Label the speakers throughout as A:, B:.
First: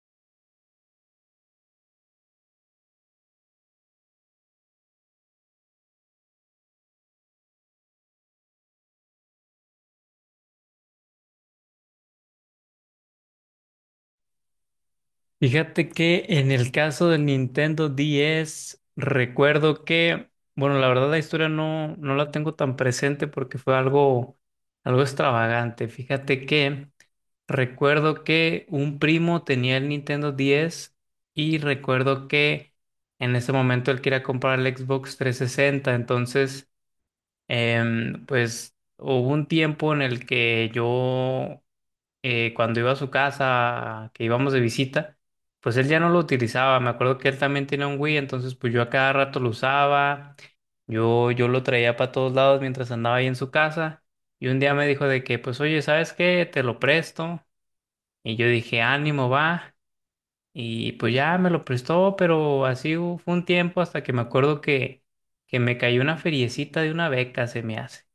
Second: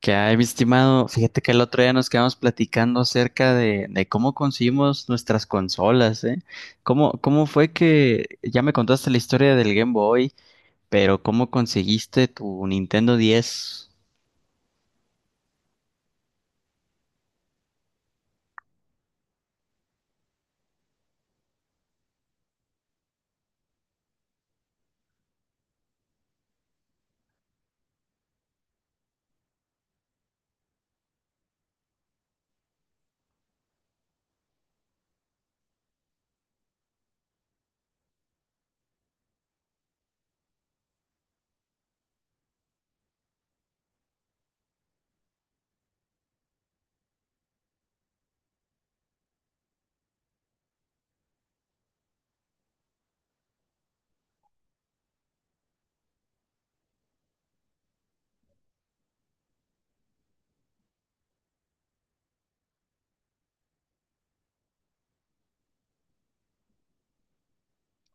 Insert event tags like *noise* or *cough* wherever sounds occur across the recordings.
A: Que hay, mi estimado? Fíjate que el otro día nos quedamos platicando acerca de cómo conseguimos nuestras consolas, ¿eh? ¿Cómo fue que ya me contaste la historia del Game Boy, pero ¿cómo conseguiste tu Nintendo 10?
B: Fíjate que en el caso del Nintendo 10, recuerdo que, bueno, la verdad la historia no la tengo tan presente porque fue algo extravagante. Fíjate que recuerdo que un primo tenía el Nintendo 10 y recuerdo que en ese momento él quería comprar el Xbox 360, entonces, pues hubo un tiempo en el que yo cuando iba a su casa, que íbamos de visita, pues él ya no lo utilizaba. Me acuerdo que él también tenía un Wii, entonces pues yo a cada rato lo usaba. Yo lo traía para todos lados mientras andaba ahí en su casa. Y un día me dijo de que, pues oye, ¿sabes qué? Te lo presto. Y yo dije, ánimo, va. Y pues ya me lo prestó, pero así fue un tiempo hasta que me acuerdo que me cayó una feriecita de una beca, se me hace.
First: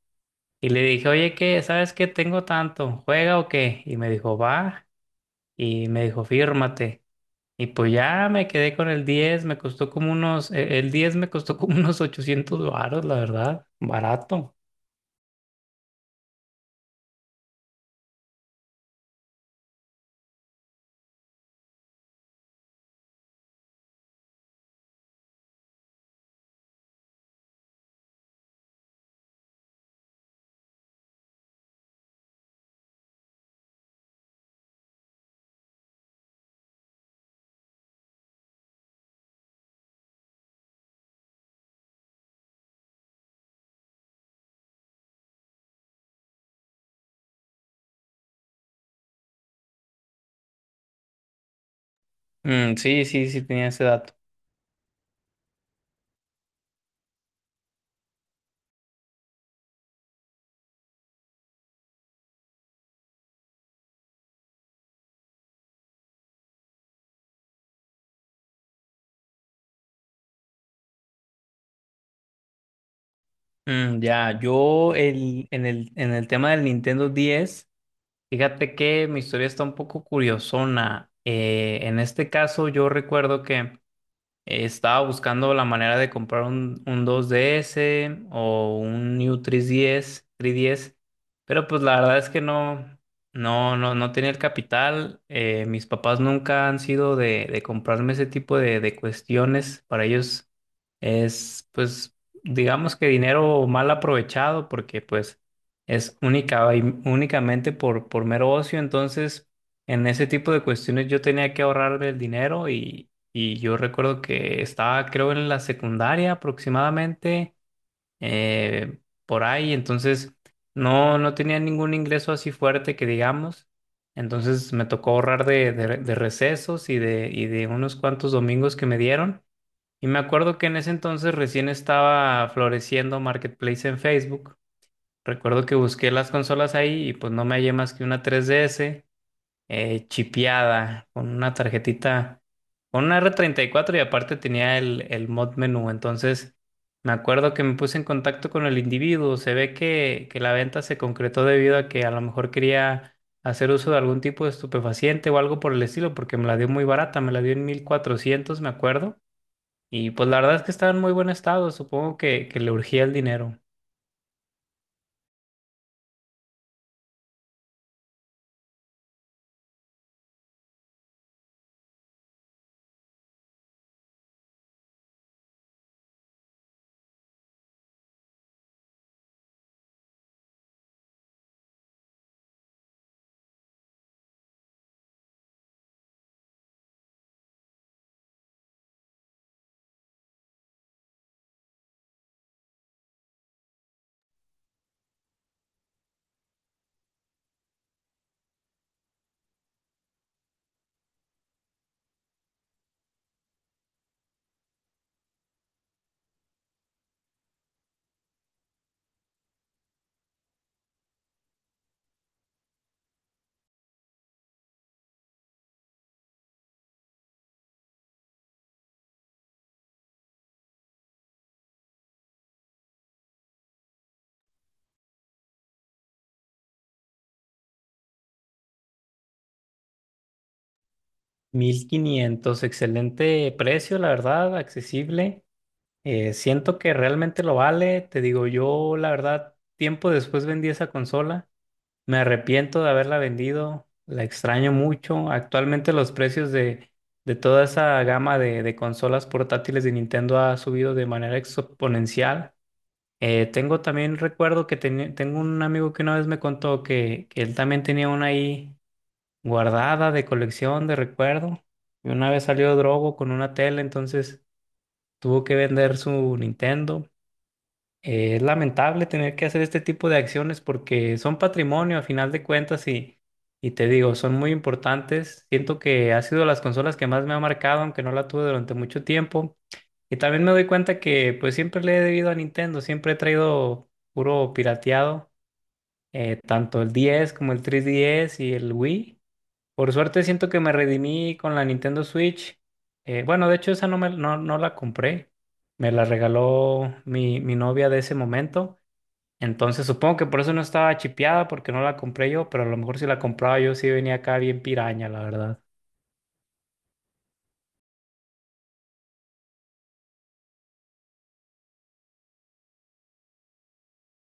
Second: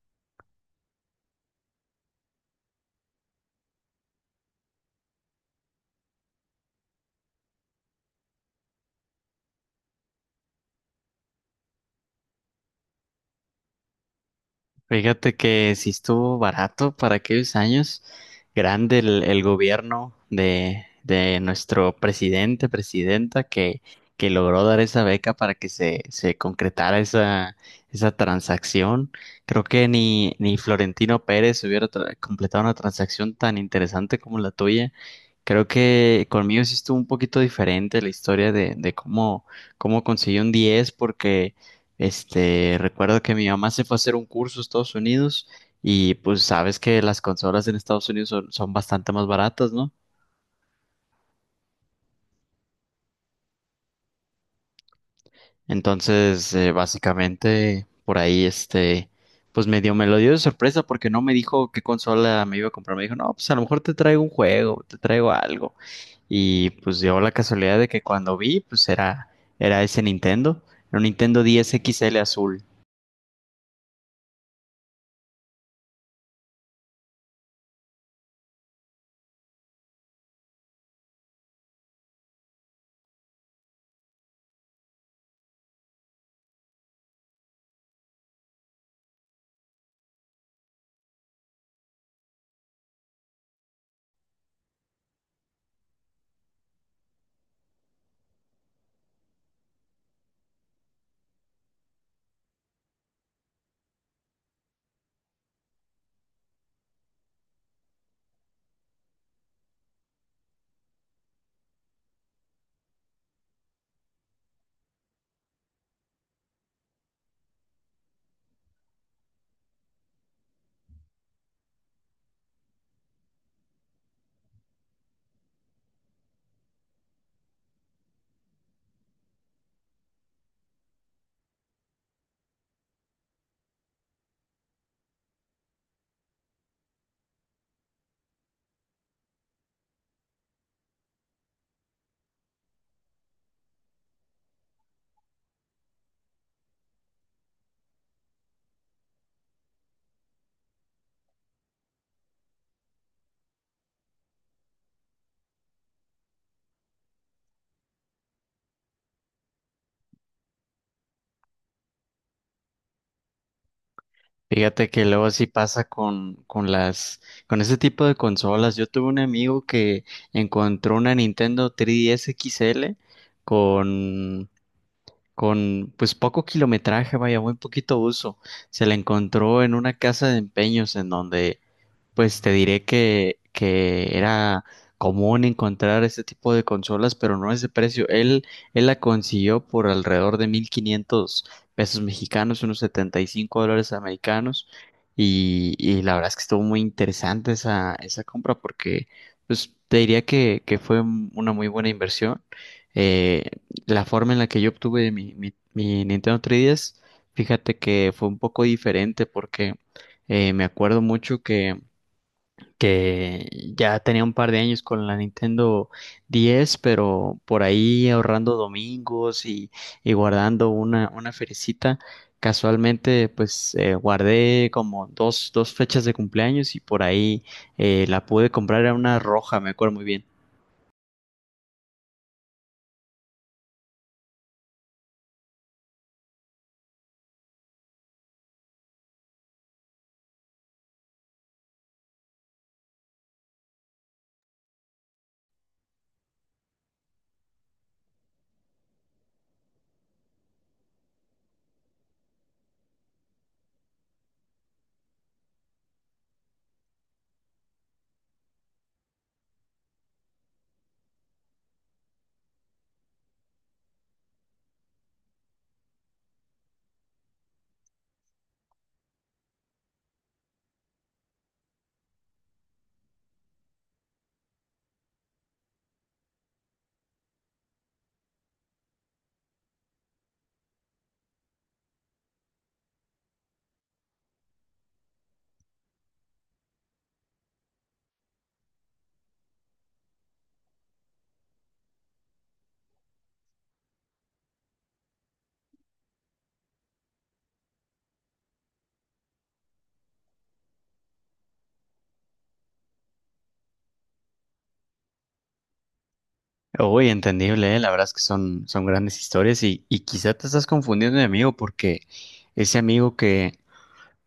B: Y le dije, oye, ¿qué? ¿Sabes qué? Tengo tanto, ¿juega o qué? Y me dijo, va, y me dijo, fírmate. Y pues ya me quedé con el diez, me costó como unos, el diez me costó como *laughs* unos 800 varos, la verdad, barato.
A: Fíjate que sí estuvo barato para aquellos años. Grande el gobierno de nuestro presidente, presidenta, que logró dar esa beca para que se concretara esa transacción. Creo que ni Florentino Pérez hubiera completado una transacción tan interesante como la tuya. Creo que conmigo sí estuvo un poquito diferente la historia de cómo, cómo conseguí un 10 porque recuerdo que mi mamá se fue a hacer un curso a Estados Unidos y pues sabes que las consolas en Estados Unidos son, son bastante más baratas, ¿no?
B: Mm, sí, sí, sí, tenía ese dato.
A: Entonces, básicamente por ahí, pues medio me lo dio de sorpresa porque no me dijo qué consola me iba a comprar. Me dijo, no, pues a lo mejor te traigo un juego, te traigo algo. Y pues dio la casualidad de que cuando vi, pues era ese Nintendo, era un Nintendo 10 XL azul.
B: Mm, ya, en el tema del Nintendo diez, fíjate que mi historia está un poco curiosona. En este caso, yo recuerdo que estaba buscando la manera de comprar un 2DS o un New 3DS, pero pues la verdad es que no tenía el capital. Mis papás nunca han sido de comprarme ese tipo de cuestiones. Para ellos es, pues, digamos que dinero mal aprovechado porque pues es única y únicamente por mero ocio. Entonces, en ese tipo de cuestiones yo tenía que ahorrarme el dinero, y yo recuerdo que estaba, creo, en la secundaria aproximadamente, eh, por ahí, entonces no tenía ningún ingreso así fuerte que digamos. Entonces me tocó ahorrar de recesos y de unos cuantos domingos que me dieron. Y me acuerdo que en ese entonces recién estaba floreciendo Marketplace en Facebook. Recuerdo que busqué las consolas ahí y pues no me hallé más que una 3DS chipeada, con una tarjetita, con una r 34, y aparte tenía el mod menú. Entonces, me acuerdo que me puse en contacto con el individuo. Se ve que la venta se concretó debido a que a lo mejor quería hacer uso de algún tipo de estupefaciente o algo por el estilo, porque me la dio muy barata, me la dio en 1,400, me acuerdo. Y pues la verdad es que estaba en muy buen estado, supongo que le urgía el dinero.
A: Fíjate que luego sí pasa con con ese tipo de consolas. Yo tuve un amigo que encontró una Nintendo 3DS XL con, con pues poco kilometraje, vaya, muy poquito uso. Se la encontró en una casa de empeños en donde pues te diré que era común encontrar este tipo de consolas, pero no a ese precio. Él la consiguió por alrededor de 1500 pesos mexicanos, unos 75 dólares americanos. Y la verdad es que estuvo muy interesante esa compra porque pues, te diría que fue una muy buena inversión. Eh, la forma en la que yo obtuve mi Nintendo 3DS, fíjate que fue un poco diferente porque me acuerdo mucho que ya tenía un par de años con la Nintendo diez, pero por ahí ahorrando domingos y guardando una feriecita, casualmente pues guardé como dos fechas de cumpleaños y por ahí la pude comprar, era una roja, me acuerdo muy bien.
B: 1,500, excelente precio, la verdad, accesible. Siento que realmente lo vale. Te digo, yo la verdad, tiempo después vendí esa consola. Me arrepiento de haberla vendido. La extraño mucho. Actualmente los precios de toda esa gama de consolas portátiles de Nintendo ha subido de manera exponencial. Tengo también recuerdo que tengo un amigo que una vez me contó que él también tenía una ahí guardada de colección, de recuerdo. Y una vez salió Drogo con una tele, entonces tuvo que vender su Nintendo. Es lamentable tener que hacer este tipo de acciones porque son patrimonio a final de cuentas, y te digo, son muy importantes. Siento que ha sido las consolas que más me ha marcado, aunque no la tuve durante mucho tiempo. Y también me doy cuenta que pues siempre le he debido a Nintendo, siempre he traído puro pirateado, tanto el 10 como el 3DS y el Wii. Por suerte siento que me redimí con la Nintendo Switch. Bueno, de hecho esa no la compré, me la regaló mi novia de ese momento. Entonces supongo que por eso no estaba chipeada, porque no la compré yo, pero a lo mejor si la compraba yo sí venía acá bien piraña, la verdad.
A: Uy, entendible, ¿eh? La verdad es que son, son grandes historias y quizá te estás confundiendo de amigo porque ese amigo que,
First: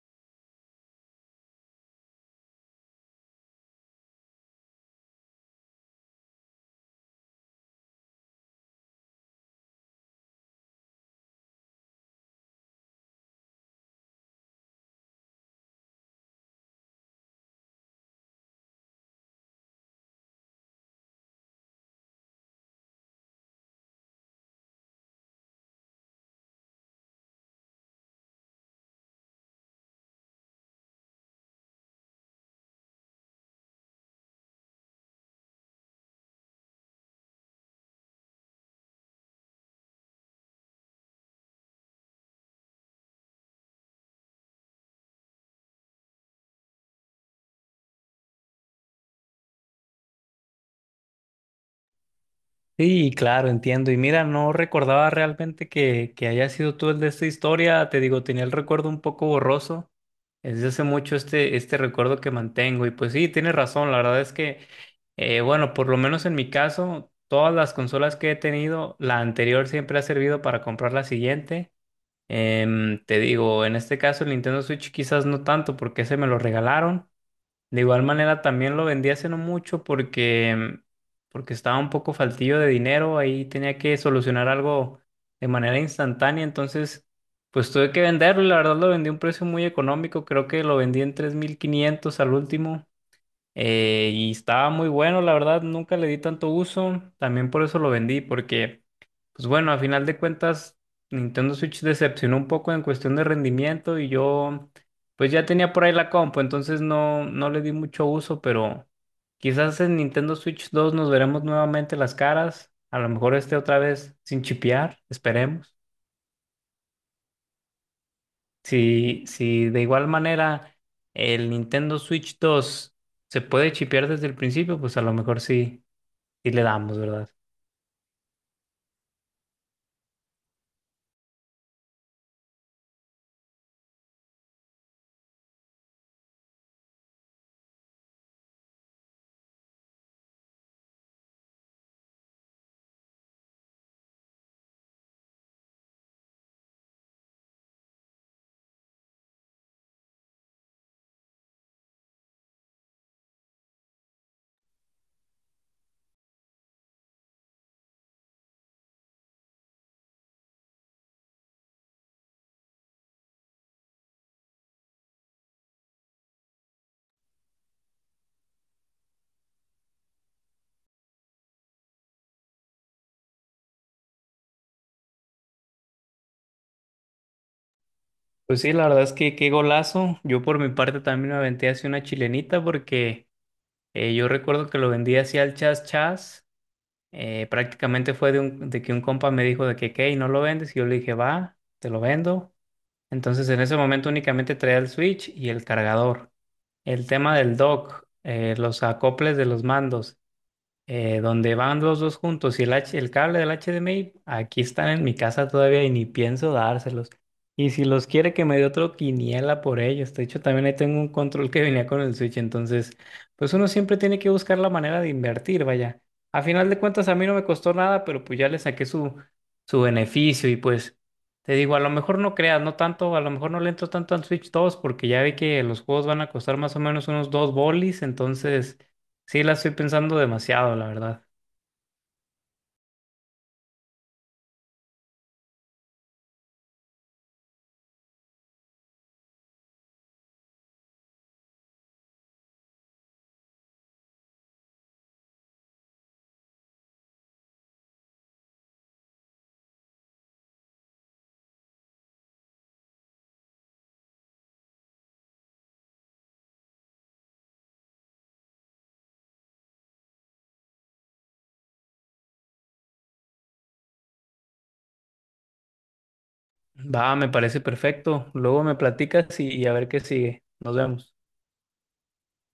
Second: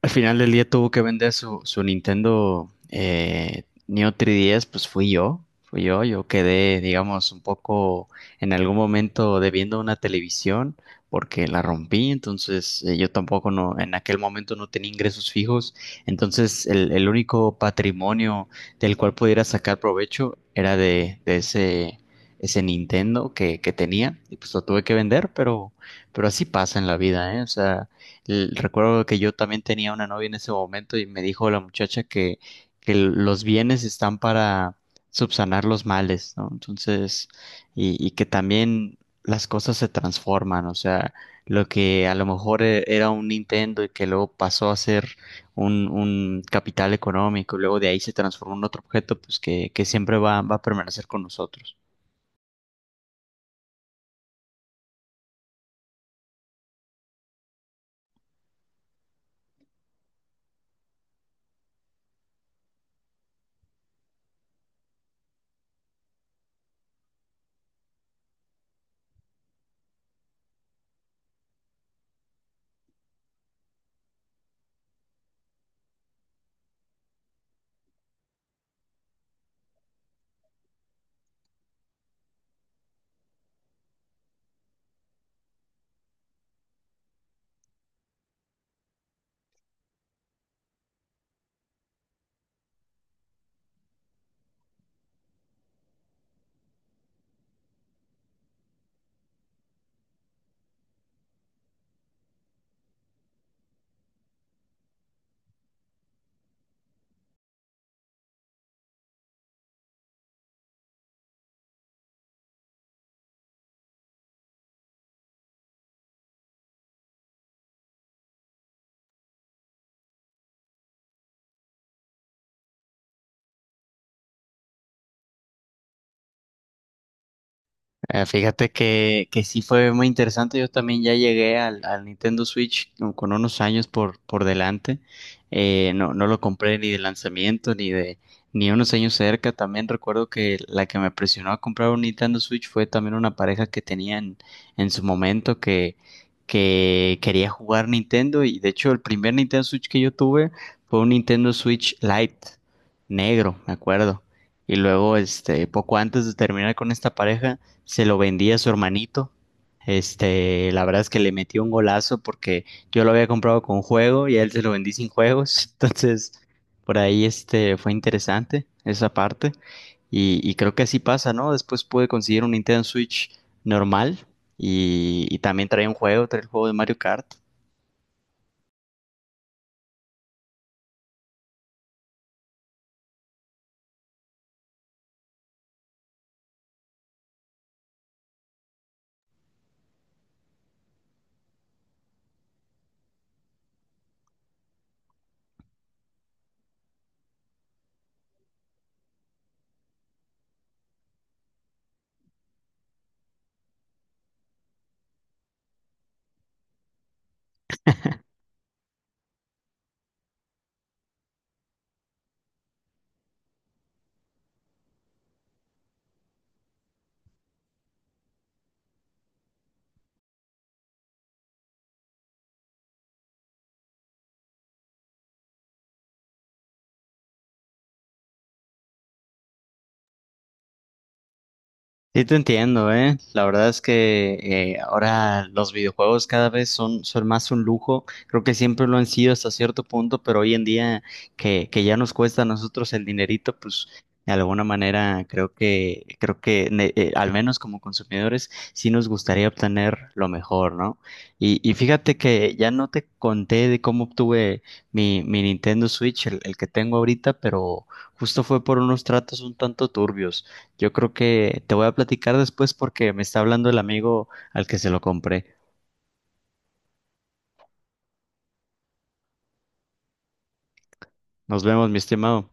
A: al final del día tuvo que vender su Nintendo, Neo 3DS, pues fui yo, yo quedé, digamos, un poco, en algún momento, debiendo una televisión porque la rompí. Entonces, yo tampoco no, en aquel momento no tenía ingresos fijos, entonces el único patrimonio del cual pudiera sacar provecho era de ese Nintendo que tenía, y pues lo tuve que vender, pero así pasa en la vida, ¿eh? O sea, recuerdo que yo también tenía una novia en ese momento y me dijo la muchacha que los bienes están para subsanar los males, ¿no? Entonces, y que también las cosas se transforman, o sea, lo que a lo mejor era un Nintendo y que luego pasó a ser un capital económico, y luego de ahí se transformó en otro objeto, pues que siempre va a permanecer con nosotros.
B: Sí, claro, entiendo. Y mira, no recordaba realmente que haya sido tú el de esta historia. Te digo, tenía el recuerdo un poco borroso. Es Desde hace mucho este recuerdo que mantengo. Y pues sí, tienes razón. La verdad es que, bueno, por lo menos en mi caso, todas las consolas que he tenido, la anterior siempre ha servido para comprar la siguiente. Te digo, en este caso el Nintendo Switch quizás no tanto porque se me lo regalaron. De igual manera también lo vendí hace no mucho porque estaba un poco faltillo de dinero, ahí tenía que solucionar algo de manera instantánea, entonces pues tuve que venderlo, y la verdad lo vendí a un precio muy económico, creo que lo vendí en 3,500 al último. Y estaba muy bueno, la verdad, nunca le di tanto uso. También por eso lo vendí, porque, pues bueno, a final de cuentas, Nintendo Switch decepcionó un poco en cuestión de rendimiento, y yo, pues ya tenía por ahí la compu, entonces no le di mucho uso, pero quizás en Nintendo Switch 2 nos veremos nuevamente las caras. A lo mejor esté otra vez sin chipear, esperemos. Si de igual manera el Nintendo Switch 2 se puede chipear desde el principio, pues a lo mejor sí. Y le damos, ¿verdad?
A: Fíjate que sí fue muy interesante. Yo también ya llegué al Nintendo Switch con unos años por delante. No lo compré ni de lanzamiento ni de, ni unos años cerca. También recuerdo que la que me presionó a comprar un Nintendo Switch fue también una pareja que tenía en su momento que quería jugar Nintendo. Y de hecho, el primer Nintendo Switch que yo tuve fue un Nintendo Switch Lite, negro, me acuerdo. Y luego, poco antes de terminar con esta pareja se lo vendí a su hermanito. Este, la verdad es que le metí un golazo porque yo lo había comprado con juego y a él se lo vendí sin juegos. *laughs* Entonces, por ahí este fue interesante esa parte. Y creo que así pasa, ¿no? Después pude conseguir un Nintendo Switch normal y también trae un juego, trae el juego de Mario Kart.
B: Pues sí, la verdad es que qué golazo. Yo por mi parte también me aventé así una chilenita porque yo recuerdo que lo vendí así al chas chas. Prácticamente fue de que un compa me dijo de que, ¿qué? ¿Y no lo vendes? Y yo le dije, va, te lo vendo. Entonces en ese momento únicamente traía el switch y el cargador. El tema del dock, los acoples de los mandos, donde van los dos juntos, y el cable del HDMI, aquí están en mi casa todavía y ni pienso dárselos. Y si los quiere que me dé otro quiniela por ellos. De hecho, también ahí tengo un control que venía con el Switch. Entonces, pues uno siempre tiene que buscar la manera de invertir, vaya. A final de cuentas, a mí no me costó nada, pero pues ya le saqué su beneficio. Y pues, te digo, a lo mejor no creas, no tanto, a lo mejor no le entro tanto al Switch 2 porque ya vi que los juegos van a costar más o menos unos dos bolis. Entonces... Sí, la estoy pensando demasiado, la verdad.
A: Sí, te entiendo, ¿eh? La verdad es que, ahora los videojuegos cada vez son, son más un lujo. Creo que siempre lo han sido hasta cierto punto, pero hoy en día que ya nos cuesta a nosotros el dinerito, pues de alguna manera creo que, al menos como consumidores, sí nos gustaría obtener lo mejor, ¿no? Y fíjate que ya no te conté de cómo obtuve mi Nintendo Switch, el que tengo ahorita, pero justo fue por unos tratos un tanto turbios. Yo creo que te voy a platicar después porque me está hablando el amigo al que se lo compré.
B: Va, me parece perfecto. Luego me platicas y a ver qué sigue. Nos vemos.
A: Nos vemos, mi estimado.